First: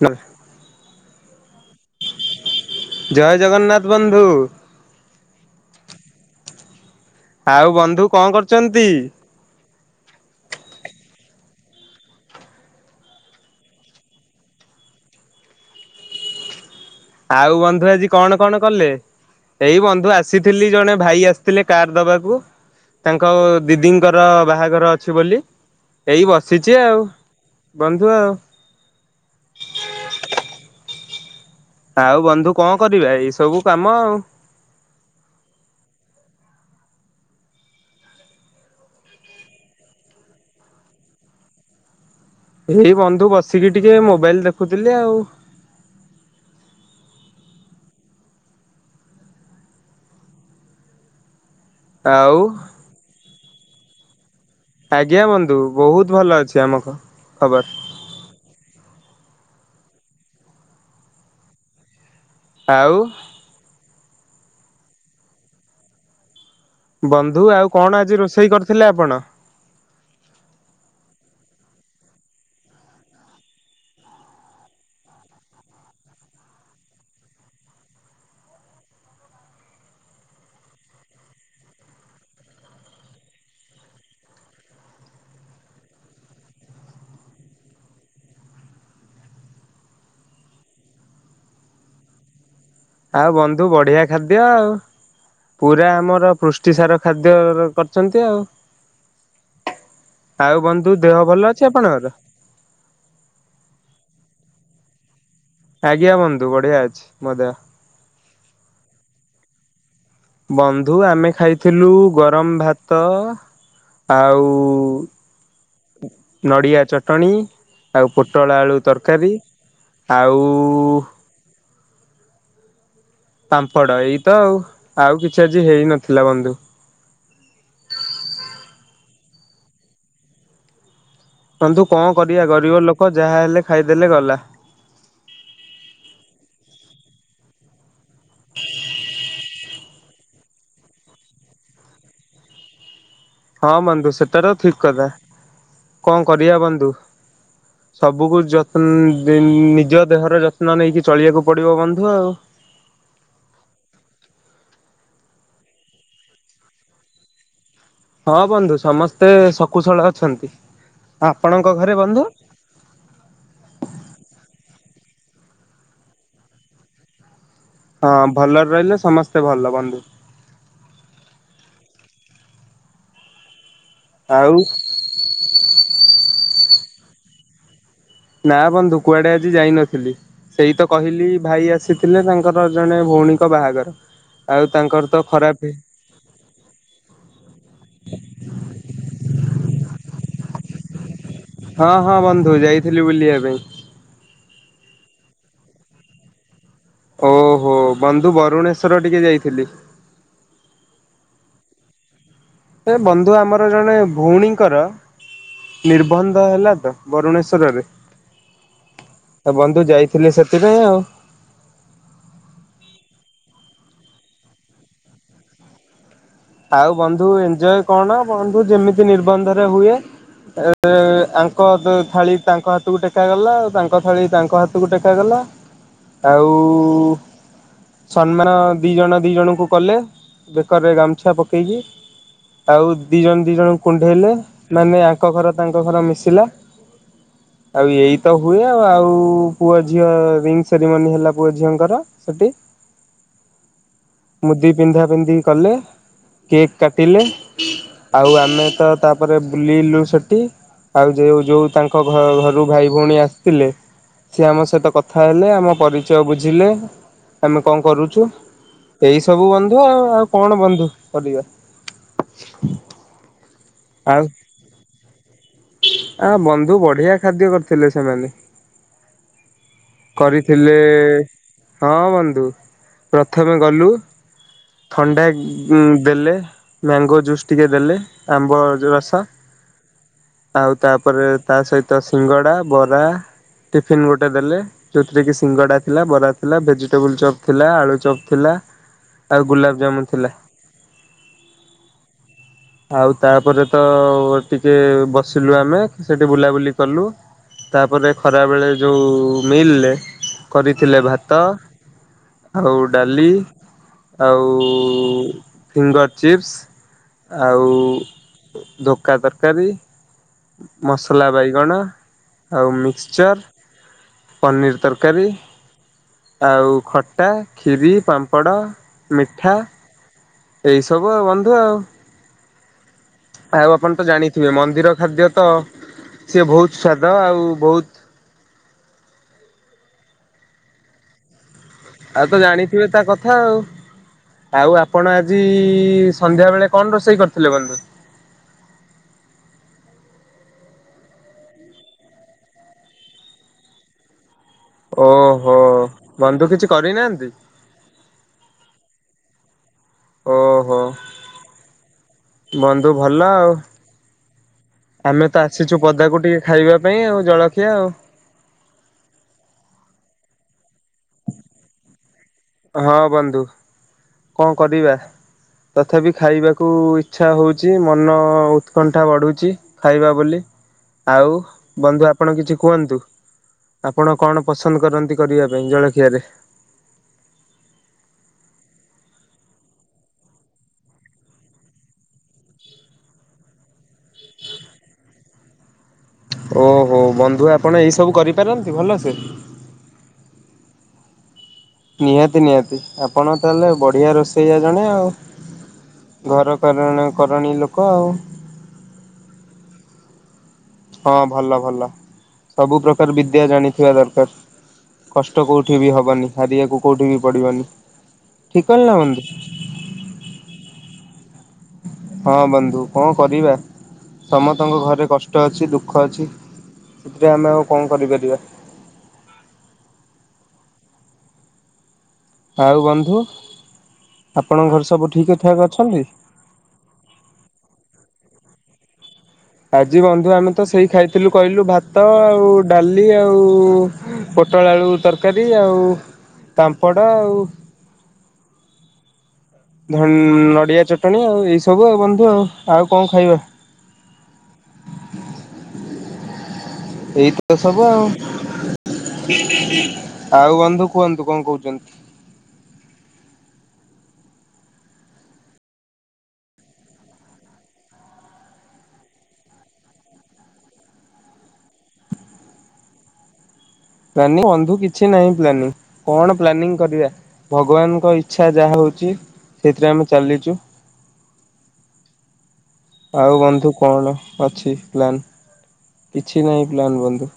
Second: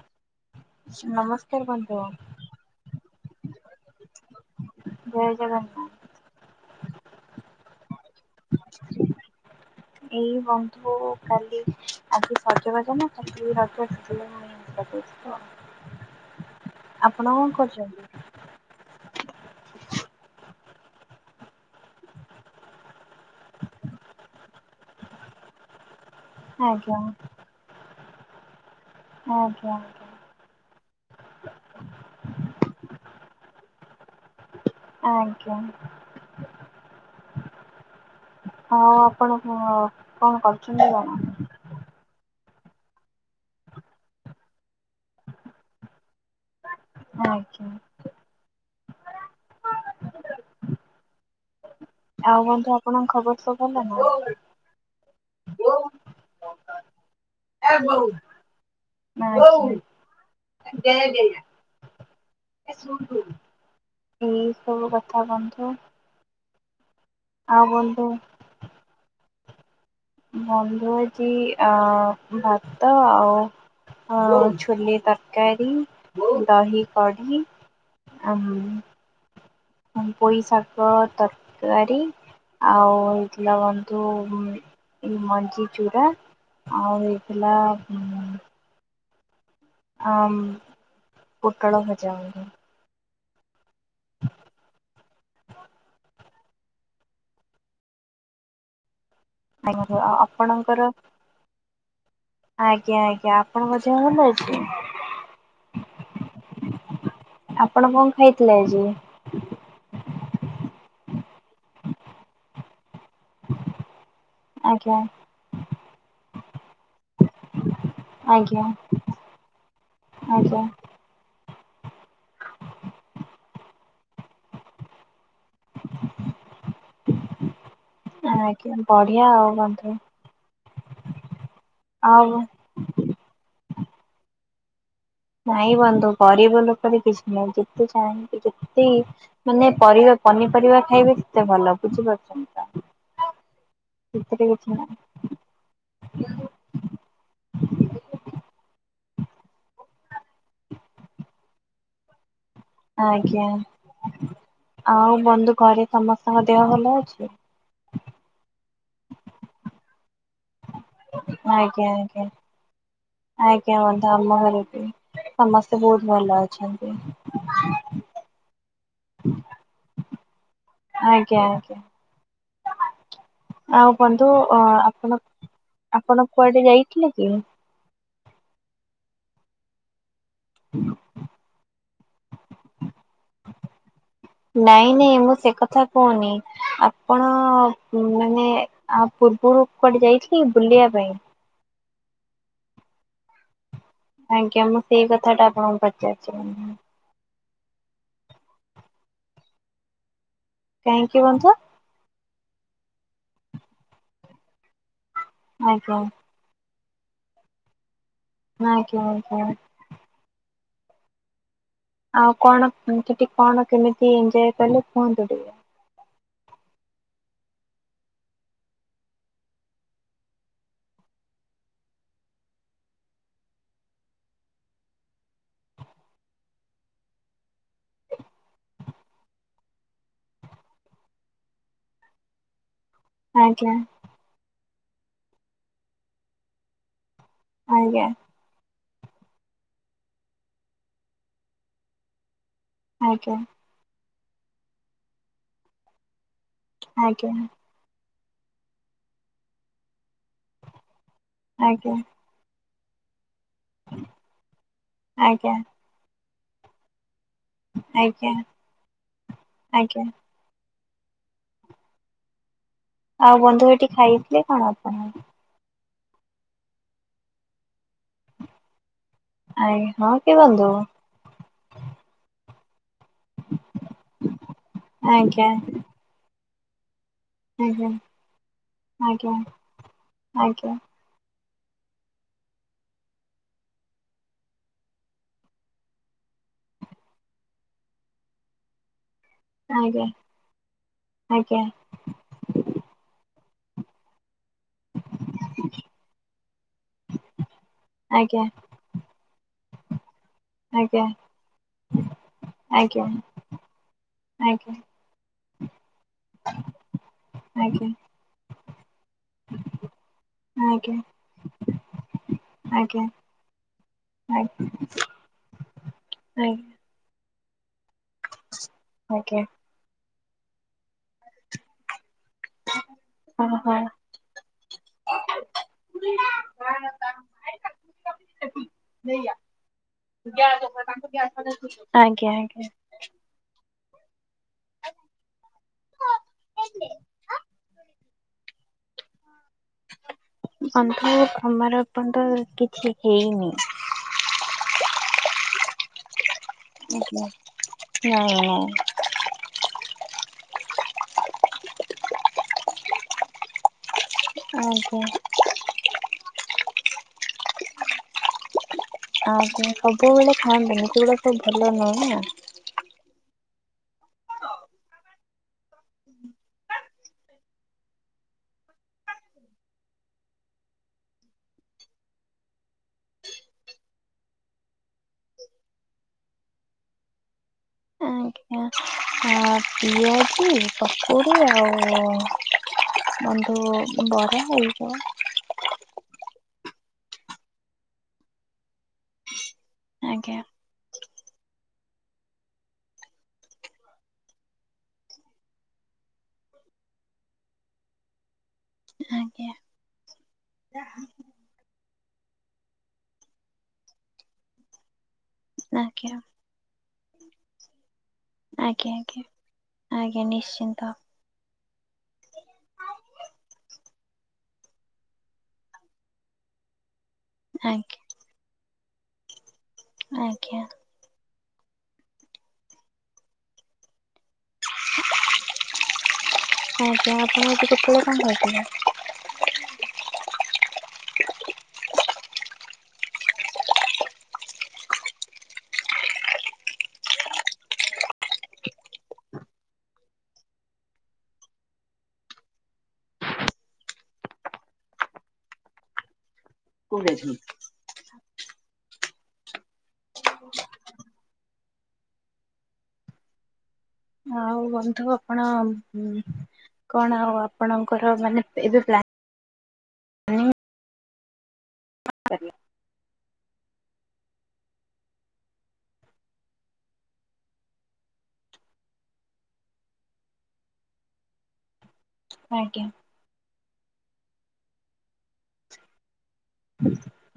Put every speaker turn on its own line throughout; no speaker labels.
ହ [unintelligible]
ନମସ୍କାର ବନ୍ଧୁଗଣ
ଜୟ ଜଗନ୍ନାଥ ବନ୍ଧୁ
ଜୟ ଜଗନ୍ନାଥ।
ଆଉ ବନ୍ଧୁକ୍। କଣ କରୁଚନ୍ତି।
ଏଇ ବନ୍ଧୁ କାଲି ଆଜି ସଜବାଜ ନା କାଲି ରଜ ଆସି ମୁଛି [unintelligible]
ଆଉ ବନ୍ଧୁ ଆଜି କଣ କଣ କଲେ ଏଇ ବନ୍ଧୁ ଆସିଥିଲି। ଜଣେ ଭାଇ ଆସିଥିଲେ କାର୍ ଦବାକୁ ତାଙ୍କ ଦିଦିଙ୍କର ବାହାଘର ଅଛି ବୋଲି। ଏଇ ବସିଛି
ଆଜ୍ଞା
ଆଉ ବନ୍ଧୁ ଦ
ଆଜ୍ଞା ଆଜ୍ଞା।
ଆଉ ବନ୍ଧୁ କଣ କରିବା ଏ ସବୁ କାମ ଆଉ।
ଆଜ୍ଞା। ହଁ ଆପଣ କଣ କଣ କରୁଛନ୍ତି କଣ।
ଏଇ ବନ୍ଧୁ ବସିକି ଟିକେ ମୋବାଇଲ ଦେଖୁଥିଲି ଆଉ।
ଆଜ୍ଞା ଆଜ୍ଞା। ଆଉ ବନ୍ଧୁ ଆପଣଙ୍କ ଖବର। ସବ
ଆଜ୍ଞା ବନ୍ଧୁ ବହୁତ ଭଲ ଅଛି। ଆମ ହ
ଏ ବୋଉ ହଉ ଜୟ ଜ [unintelligible] ଏ ଏଇ
ଆଉ
ସବୁ କଥା କୁହନ୍ତୁ।
ବନ୍ଧୁ ଆଉ କଣ ଆଜି ରୋଷେଇ କରିଥିଲେ ଆପଣ?
ବନ୍ଧୁ ଆଜି ଅ ଭାତ, ଆଉ ଛୁଲି ତରକାରୀ, ଦହି କଡି, ଆ ପୋଇ ଶାଗ ତରକାରୀ, ଆଉ ହେଇଥିଲା ବନ୍ଧୁ ଏ ମଞ୍ଜିଚୂୁରା ଆଉ ହେଇଥିଲା ଉ ଆମ ପୁଟଳ ଭଜାଉି
ଆଉ ବନ୍ଧୁ ବନ୍ଧୁ ବଢ଼ିଆ ଖାଦ୍ୟ ଆଉ ପୁରା ଆମର ପୃଷ୍ଟିସାର ଖାଦ୍ୟ କରିଛନ୍ତି ଆଉ।
ଆଜ୍ଞା ଆଉ ଆପଣଙ୍କର
ବନ୍ଧୁ ଦେହ ଭଲ ଅଛି ଆପଣଙ୍କର?
ଆଜ୍ଞା ଆଜ୍ଞା ଆପଣଙ୍କ ଦେହ ଭଲ ଆ [inaudible]
ଆଜ୍ଞା ବନ୍ଧୁ ବଢିଆ ଅଛି ମ ଦେହ।
ଆପଣ କଣ ଖାଇଥିଲେ ଆଜି?
ବନ୍ଧୁ ଆମେ ଖାଇଥିଲୁ ଗରମ ଭାତ ଆଉ
ଆଜ୍ଞା
ନଡ଼ିଆ ଚଟଣି, ଆଉ ପୋଟଳ
ଆଜ୍ଞା
ଆଳୁ ତରକାରୀ ଆଉ
ଆଜ୍ଞା
ପାମ୍ପଡ ଏଇ ତ ଆଉ ଆଉ କିଛି ଆଜି ହେଇ ନଥିଲା ବନ୍ଧୁ।
ଆଜ୍ଞା ବଢିଆ ଆଉ ବନ୍ଧୁ।
ବନ୍ଧୁ କଣ
ଆଉ
କରିବା ଗରିବ ଲୋକ ଯାହା ହେଲେ ଖାଇଦେଲେ ଗଲା।
ନାଇଁ ବନ୍ଧୁ ଗରିବ ଲୋକର କିଛି ନାହିଁ ଯେତେ ଚାହିଁନ୍ତି ଯେତେ ମାନେ ପରିବା ପନିପରିବା ଖାଇବେ ସେତେ ଭଲ ବୁଝିପାରୁଛନ୍ତି ତ।
ହଁ ବନ୍ଧୁ
ସେଥିରେ
ସେଟଟା
କିଛି
ଠିକ
ନାହିଁ।
କଥା କଣ କରିବା ବନ୍ଧୁ ସବୁକୁ ଯତ୍ନ ନିଜ ଦେହର ଯତ୍ନ ନେଇକି ଚଳିବାକୁ ପଡିବ ବନ୍ଧୁ ଆଉ।
ଆଜ୍ଞା ଆଉ ବନ୍ଧୁ ଘରେ ସମସ୍ତଙ୍କ ଦେହ ଭଲ ଅଛି।
ହଁ ବନ୍ଧୁ ସମସ୍ତେ ଶକୁଶଳ ଅଛନ୍ତି। ଆପଣଙ୍କ
ଆଜ୍ଞ
ଘରେ ବନ୍ଧୁ?
ଆଜ୍ଞା ଆଜ୍ଞା ବନ୍ଧୁ ଆମ ଘରେ ବି ସମସ୍ତେ ବହୁତ ଭଲ ଅଛନ୍ତି।
ହଁ ଭଲରେ ରହିଲେ ସମସ୍ତେ ଭଲ ବନ୍ଧୁ।
ଆଜ୍ଞା ଆଜ୍ଞା। ଆଉ ବୁନ୍ଧୁ
ଆଉ
ଆପଣ ଆପଣ କୁଆଡେ ଯାଇ କି ନକି
ନା ବନ୍ଧୁ କୁଆଡେ ଆଜି ଯାଇନଥିଲି। ସେଇ ତ କହିଲି ଭାଇ ଆସି ଥିଲେ ତାଙ୍କ ଆଉ
ନାଇଁ
ତାଙ୍କର ତ
ନାଇଁ ମୁଁ ସେ
ଖରାପ
କଥା କହୁନି। ଆପଣ ମାନେ ଆ ପୂର୍ବରୁ କୁଆଡେ ଯାଇଥିଲେ କି ବୁଲିବା ପାଇଁ।
ହଁ ହଁ ବନ୍ଧୁ ଯାଇଥିଲି ବୁଲିବା ପାଇଁ।
ଆଜ୍ଞା ମୁଁ ସେଇ କଥାଟା ଆପଣଙ୍କୁ ପଚାରିଛି।
ଓହୋ ବନ୍ଧୁ ବରୁଣେଶ୍ୱର ଟିକେ ଯାଇଥିଲି।
କାହିଁକି ବନ୍ତୁ
ସେ ବନ୍ଧୁ ଆମର ଜଣେ ଭଉଣୀଙ୍କର
ଆଜ୍ଞା
ନିର୍ବନ୍ଧ ହେଲା ତ।
ଆଜ୍ଞା
ବରୁଣେଶ୍ୱରରେ।
ଆଜ୍ଞା
ତ ବନ୍ଧୁ ଯାଇଥିଲି ସେ [inaudible]
ଆଉ କଣ ସେଠି କଣ କେମିତି ଏଞ୍ଜୟ କଲେ କୁହନ୍ତୁ ଟିକେ।
ଆଉ ବନ୍ଧୁ ଏଞଜୟ କଣ ବନ୍ଧୁ ଯେମିତି ନିର୍ବନ୍ଧରେ ହୁଏ ଆଙ୍କ ଥାଳି ତାଙ୍କ ହାତକୁ ଟେକାଗଲା ତାଙ୍କ ଥାଳି ତାଙ୍କ ହାତକୁ ଟେକାଗଲା। ଆଉ ସମ୍ମାନ ଦି ଜଣ ଦି ଜଣଙ୍କୁ କଲେ। ବେକରେ ଗ ଆଛା ପକେଇକି। ଆଉ ଦି ଜଣ ଦି
ଆଜ୍ଞା
ଜଣଙ୍କୁ କୁଣ୍ଢେଇଲେ। ମାନେ ଆଙ୍କ ଘର ତାଙ୍କ ଘର ମିଶିଲା। ଆଉ
ଆଜ୍ଞା
ଏଇତ ହୁଏ। ଆଉ ପୁଅ ଝିଅ ରିଙ୍ଗ୍ ସେରିମନି ହେଲା ପୁଅ ଝିଅଙ୍କର ସେଠି।
ଆଜ୍ଞା।
ମୁଦି ପିନ୍ଧା ପିନ୍ଧି କଲେ କେକ୍ କାଟିଲେ
ଆଜ୍ଞା
ଆଉ ଆମେ ତ ତାପରେ ବୁଲିଲୁ ସେ ଆଉ ଯଉ ଯୋଉ
ଆଜ୍ଞା
ତାଙ୍କ ଘ ଘ ରୁ ଭାଇ ଭଉଣୀ ଆସ ଥିଲେ ସିଏ ଆମ ସହିତ କଥା ହେଲେ।
ଆଜ୍ଞା
ଆମ ପରିଚୟ ବୁଝ ଝିଲେ। ଆମେ କଣ କରୁଛୁ।
ଆଜ୍ଞା
ଏଇ ସବୁ ବନ୍ଧୁ ଆଉ
ଆଜ୍ଞା।
ଆଉ କଣ ବନ୍ଧୁ। ହଲିବା
ଆଉ ବନ୍ଧୁ ଏଠି ଖାଇଥିଲେ କଣ ଆପଣ।
ଆ ବନ୍ଧୁ ବଢିଆ ଖାଦ୍ୟ କରିଥିଲେ ସେମାନେ।
ଆଜ୍ଞା ହଁ କି ବନ୍ଧୁ
କରିଥିଲେ ହଁ ବନ୍ଧୁ। ପ୍ରଥମେ ଗଲୁ ଥଣ୍ଡା
ଆଜ୍ଞା
ଦେଲେ ମ୍ୟାଙ୍ଗୋ ଜୁସ୍ ଟିକେ
ଆଜ୍ଞା
ଦେଲେ। ଆମ୍ବ ରସ
ଆଜ୍ଞା ଆଜ୍ଞା
ଆଉ ତାପରେ ତା ସହିତ ସିଙ୍ଗଡା, ବରା ଟିଫିନ୍ ଗୋଟେ ଦେଲେ। ଯୋଉଥିରେ କି ସିଙ୍ଗଡା ଥିଲା, ବରା ଥିଲା, ଭେଜିଟେବୁଲ୍ ଚପ୍ ଥିଲା, ଆଳୁ ଚପ୍ ଥିଲା। ଆଉ
ଆଜ୍ଞା
ଗୁଲାଵ୍
ଆଜ୍ଞା
ଜାମୁନ୍ ଥିଲା
ଆଜ୍ଞା।
ଆଉ ତାପରେ ତ। ଟିକେ ବସିଲୁ ଆମେ ସେଇଠି ବୁଲାବୁଲି କଲୁ ତାପରେ ଖରାବେଳେ ଯେଉ ମିଇ ଲେ। କରିଥିଲେ ଭାତ ଆଉ
ଆଜ୍ଞା ଆଜ୍ଞା ଆଜ୍ଞା ଆଜ୍ଞା
ଡାଲି ଆଉ।
ଆଜ୍ଞା
ଫିଙ୍ଗର୍ ଚିପ୍ସ ଆଉ
ଆଜ୍ଞା ଆଜ୍ଞା
ଧୋକା ତରକାରୀ ମସଲା ବାଇଗଣ ଆଉ
ଆଜ୍ଞା
ମିକ୍ସଚର ପନିର୍ ତରକାରୀ ଆଉ ଖଟ୍। ପା କ୍ଷୀରି ପାମ୍ପଡ଼
ଆଜ୍ଞା।
ମିଠା ଏଇ ସବୁ ଆଉ ବନ୍ଧୁ ଆଉ ଆଉ
ଓହୋ
ଆପଣ ତ ଜାଣିଥିବେ ମନ୍ଦିର ଖାଦ୍ୟତ ସିଏ ବହୁତ ସ୍ଵାଦ ଆଉ ବହୁତ।
ଆଜ୍ଞା ଗ୍ୟା ତାଙ୍କୁ ଗ୍ୟା [unintelligible]
ଆଉ ତ ଜାଣିଥିବେ ତା କଥା ଆଉ ଆଉ ଆପଣ ଆଜିଇ ସନ୍ଧ୍ୟାବେଳେ କଣ ରୋଷେଇ କରିଥିଲେ ବନ୍ଧୁ
ଅନ୍ଧୁ ଖମାର ଏପନ୍ତ କିଛି ହେଇନି।
ଓହୋ ବନ୍ଧୁ କିଛି
ଆଜ୍ଞା।
କରିନାହାନ୍ତି।
ନାଇଁ ନାଇଁ
ଓହୋ ବନ୍ଧୁ ଭଲ ଆଉ
ଆଜ୍ଞା
ଆମେ ତ ଆସିଛୁ ପଦାକୁ ଟିକେ ଖାଇବା ପାଇଁ ଆଉ ଜଳଖିଆ ଆଉ।
ଆସେ ସବୁବେଳେ ଖାଆନ୍ତି ନି ସେୁଗୁଡା ସବୁ ଭଲ ନୁହେଁ ନା।
ଦୋଉ କଣ କରିବା ତଥାପି ଖାଇବାକୁ ଇଛା ହଉଛି ମନ ଉତ୍କଣ୍ଠା କନ୍ଠା ବଢ଼ୁଛି ଖାଇବା ବୋଲି ଆଉ ବନ୍ଦୁ ଆପଣ କିଛି କୁହନ୍ତୁ ଆପଣ କଣ ପସନ୍ଦ କରନ୍ତି କରିବା ପାଇଁ ଜଳଖିଆରେ।
ଆଜ୍ଞା ଆ ପିଆଜି କକୁଡ଼ି ଆଉ ବନ୍ଧୁ। ବରା ହେଇଯିବ।
ହୋଉ ହୋଉ ବନ୍ଧୁ ଆପଣ ଏଇସବୁ କରିପାରନ୍ତି ଭଲସେ
ଆଜ୍ଞା।
ନିହାତି ନିହାତି ଆପଣ ତାଲେ ବଢ଼ିଆ ରୋଷେଇଆ ଜଣେ ଆଉ ଘର କରଣୀ କରଣି ଲୋକ ଆଉ
ଆଜ୍ଞା।
ହଁ ଭଲ ଭଲ ସବୁପ୍ରକାର ବିଦ୍ୟା ଜାଣିଥିବା ଦରକାର୍ କଷ୍ଟ କୋଉଠି ବି ହେବାନି ହାରିବାକୁ କୋଉଠୀବି ପଡ଼ିବନି
ଆଜ୍ଞା ଆଜ୍ଞା ଆଜ୍ଞା ନିଶ୍ଚିନ୍ତ
ହଁ ବନ୍ଧୁ କଣ କରିବା ସମତ ଙ୍କ ଘରେ କଷ୍ଟ ଅଛି ଦୁଃଖ ଅଛି ଯେ ଆମେ ଆଉ କଣ
ଆଜ୍ଞା
କରିପାରିବା।
ଆଜ୍ଞା।
ଆଉ ବନ୍ଧୁ ଆପଣଙ୍କ ଘର ସବୁ ଠିକ ଠାକ୍ ଅଛନ୍ତି।
ଆଜ ଯପତିିକ ପୁୁରମ ଅଦା [unintelligible]
ଆଜି ବନ୍ଧୁ ଆମେ ତ ସେଇ ଖାଇଥିଲୁ କହିଲୁ ଭାତ ଆଉ ଡାଲି ଆଉ ପୋଟଳ ଆଳୁ ତରକାରୀ ଆଉ ତାମ୍ପଡ଼ ଆଉ ଧନ୍ ନଡିଆ ଚଟଣିୀ ଆଉ ଏଇ ସବୁ ଆଉ ବନ୍ଧୁ ଆଉ ଙ୍କ ଖାଇବା
କୋଉଠି
ଏଇତ
ଅଛନ୍ତି?
ତ ସବୁ ଆଉ। ଆଉ ବନ୍ଧୁ କୁହନ୍ତୁ କଣ କହୁଛନ୍ତି?
ଆଉ ବନ୍ଧୁ ଆପଣ କଣ ଆଉ ଆପଣଙ୍କର ମାନେ ଏବେ ପ୍ଲାନ
ପ୍ଲାନିଂ ବନ୍ଧୁ କିଛି ନାହିଁ ପ୍ଲାନିଂ କଣ ପ୍ଲାନିଂ କରିବା ଭଗବାନଙ୍କ ଇଚ୍ଛା ଯାହା ହଉଛି ସେଥିରେ ଆମେ ଚାଲିଛୁ
ଆଜ୍ଞା।
ଆଉ ବନ୍ଧୁ କଣ ଅଛି ପ୍ଲାନ୍? କିଛି ନାହିଁ ପ୍ଲାନ୍ ବନ୍ଧୁ।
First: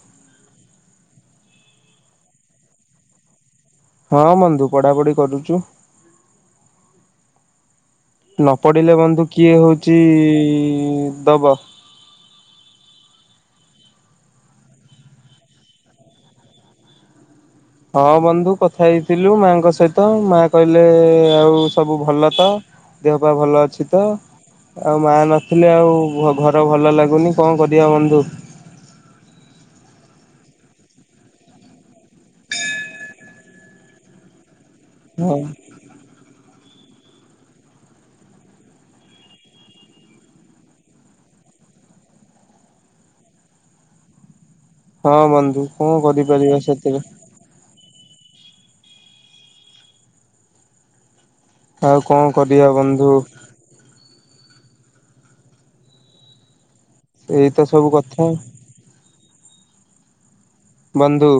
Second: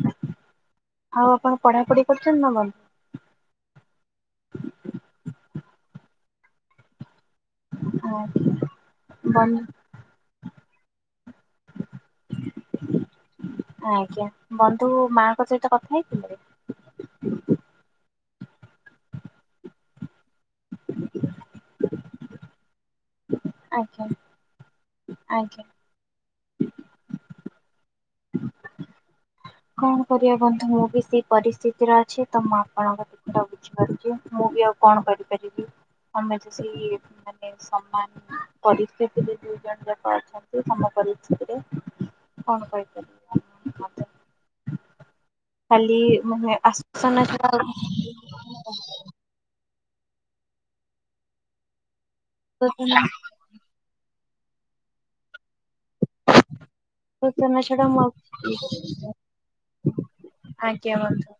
ଆଉ ଆପଣ ପଢାପଢି କରୁଛନ୍ତି ନା ବନ୍ଧୁ
ହଁ ବନ୍ଧୁ ପଢାପଢି କରୁଛୁ। ନ ପଢିଲେ ବନ୍ଧୁ କିଏ ହଉଛି ଦବ
ଆଜ୍ଞା ବନ୍ଧୁ ମାଆଙ୍କ ସହିତ କଥା ହେଇଥିଲେ?
ହଁ ବନ୍ଧୁ କଥା ହେଇଥିଲୁ ମାଆଙ୍କ ସହିତ ମାଆ କହିଲେ ଆଉ ସବୁ ଭଲ ତ? ଦେହ ପା ଭଲ ଅଛି ତ?
ଆଜ୍ଞା
ଆଉ ମାଆ
ଆଜ୍ଞା।
ନଥିଲେ ଆଉ ଘର ଭଲ ଲାଗୁନି। କଣ କରିଆ ବନ୍ଧୁ।
କଣ କରିବା ବନ୍ଧୁ ମୁଁ ବି ସେଇ ପରିସ୍ଥିତିର ଅଛି ତ ମୁଁ ଆପଣଙ୍କ କଥାଟା ବୁଝିପାରୁଛି ମୁଁ ବି ଆଉ କଣ
ହଁ
କରିପାରିବି ଆମେ ସେଇ ମାନେ ସମାନ ପରିସ୍ଥିତିରେ ଦୁଇ ଜଣ ଲୋକ ଅଛନ୍ତି ତମ ପରିସ୍ଥିତିରେ କଣ କହିପାରିବ
ହଁ ବନ୍ଧୁ କଣ କରିପାରିବା ସେଥିରେ
ହ
କାହାକୁ କଣ କରିବା ବନ୍ଧୁ।
ଆଶ୍ଵାସନା ତ
ଏଇ
ତମ ଛଡ଼ା
ସବୁ
ମୁଁ ଆଉ
କଥା
କିଛି ଇଏ କରିପାରିବି। ଆଜ୍ଞା
ବନ୍ଧୁ
ମଉସା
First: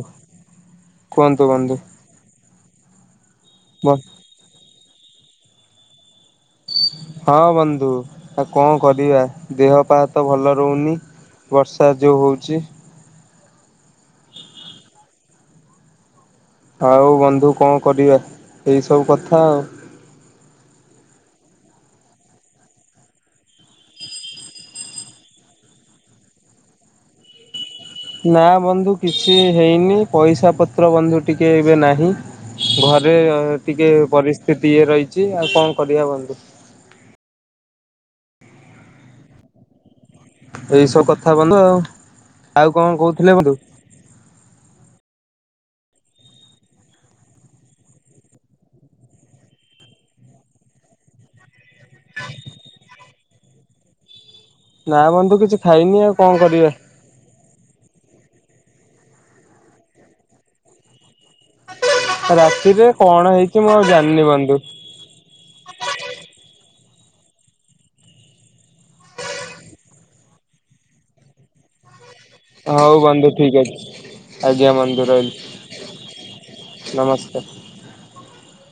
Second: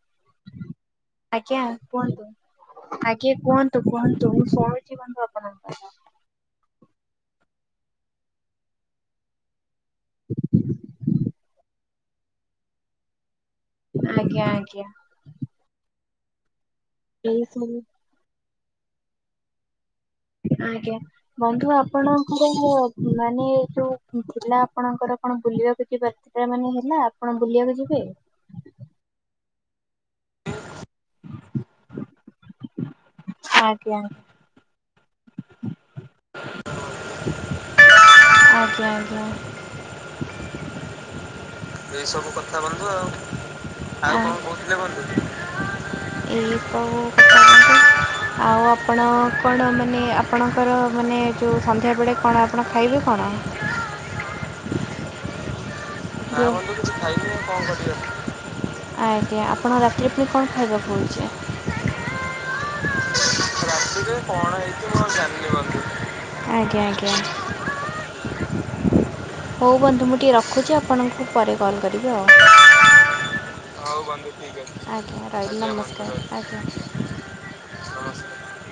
କୁହନ୍ତୁ
ଆଜ୍ଞା
ବନ୍ଧୁ।
କୁହନ୍ତୁ। ଆଜ୍ଞା। କିଏ କୁହନ୍ତୁ କୁହନ୍ତୁ ମୁଁ ଶୁଣୁଚି। କି ବନ୍ଧୁ ଆପଣଙ୍କର?
ହଁ ବନ୍ଧୁ ଆଉ କଣ କରିବା ଦେହ ପା ତ ଭଲ ରହୁନି ବର୍ଷ ବର୍ଷା ଯୋଉ ହଉଛି।
ଆଜ୍ଞା ଆଜ୍ଞା।
ଆଉ
ଏଇ
ବନ୍ଧୁ କଣ
ସବୁ
କରିବା। ଏଇସବୁ କଥା ଆଉ।
ଆଜ୍ଞା ବନ୍ଧୁ ଆପଣଙ୍କର ମାନେ ଯୋଉ ଥିଲା ଆପଣଙ୍କର କଣ ବୁଲିବାକୁ ଯିବା ସେଇଟା ମାନେ ହେଲା ଆପଣ ବୁଲିବାକୁ ଯି
ନା ବନ୍ଧୁ କିଛି, ହେଇନି ପଇସା ପତ୍ର ବନ୍ଧୁ ଟିକଏ ଏବେ ନାହିଁ ଘରେ ଟିକେ
ଆଜ୍ଞା
ପରିସ୍ଥିତି ଇଏ ରହିଛି, ଆଉ କଣ କରିବା ବନ୍ତୁ
ଆଜ୍ଞା ଆଜ୍ଞା
ଏଇ ସବୁ କଥା ବନ୍ଧୁ ଆଉ
ଏସବୁ କଥା
କଣ
ବଧୁ ଆଉ
କହୁଥିଲେ ବନ୍ଧୁ
ଆଉ କଣ କହୁଥିଲେ କୁନ୍ତୁ। ଏଇ କ କଥା ଆଉ ଆପଣ କଣ ଆମେ ମାନେ ଆପଣଙ୍କର ମାନେ ଯେଉଁ ସନ୍ଧ୍ୟାବେଳେ କଣ ଆପଣ ଖାଇବେ କଣ
ନା ବନ୍ଧୁ କିଛି, ଖାଇନି ଆଉ କଣ
ହଁ
କରିବା
ବଧୁ କିଛି ଖାଇକି କଣ କରିବି ଆଜ୍ଞା ଆପଣ ରାତିରେ ପୁଣି କଣ ଖାଇବାକୁଳୁଛେ
ରାତିରେ କଣ ହେଇଛି ମୁଁ ଆଉ
ରାତିରେ
ଜାଣିନି
କଣ
ବନ୍ଧୁ
ହେଇଛି ମୁଁ ଆଉ ଜାଣିନି ବନ୍ଧୁ। ଆଜ୍ଞା ହଉ ବନ୍ଧୁ ମୁଁ ଟିକେ ରଖୁଛି ଆ ଆପଣଙ୍କୁ ପରେ କଲ୍ କରି
ହଉ ବନ୍ଧୁ ଠିକ ଅଛି ଆଜ୍ଞା ବନ୍ଧୁ
୍ଜ୍ସ୍କାର
ରହିଲି
ଆଜ୍
ନମସ୍କାର।
[inaudible]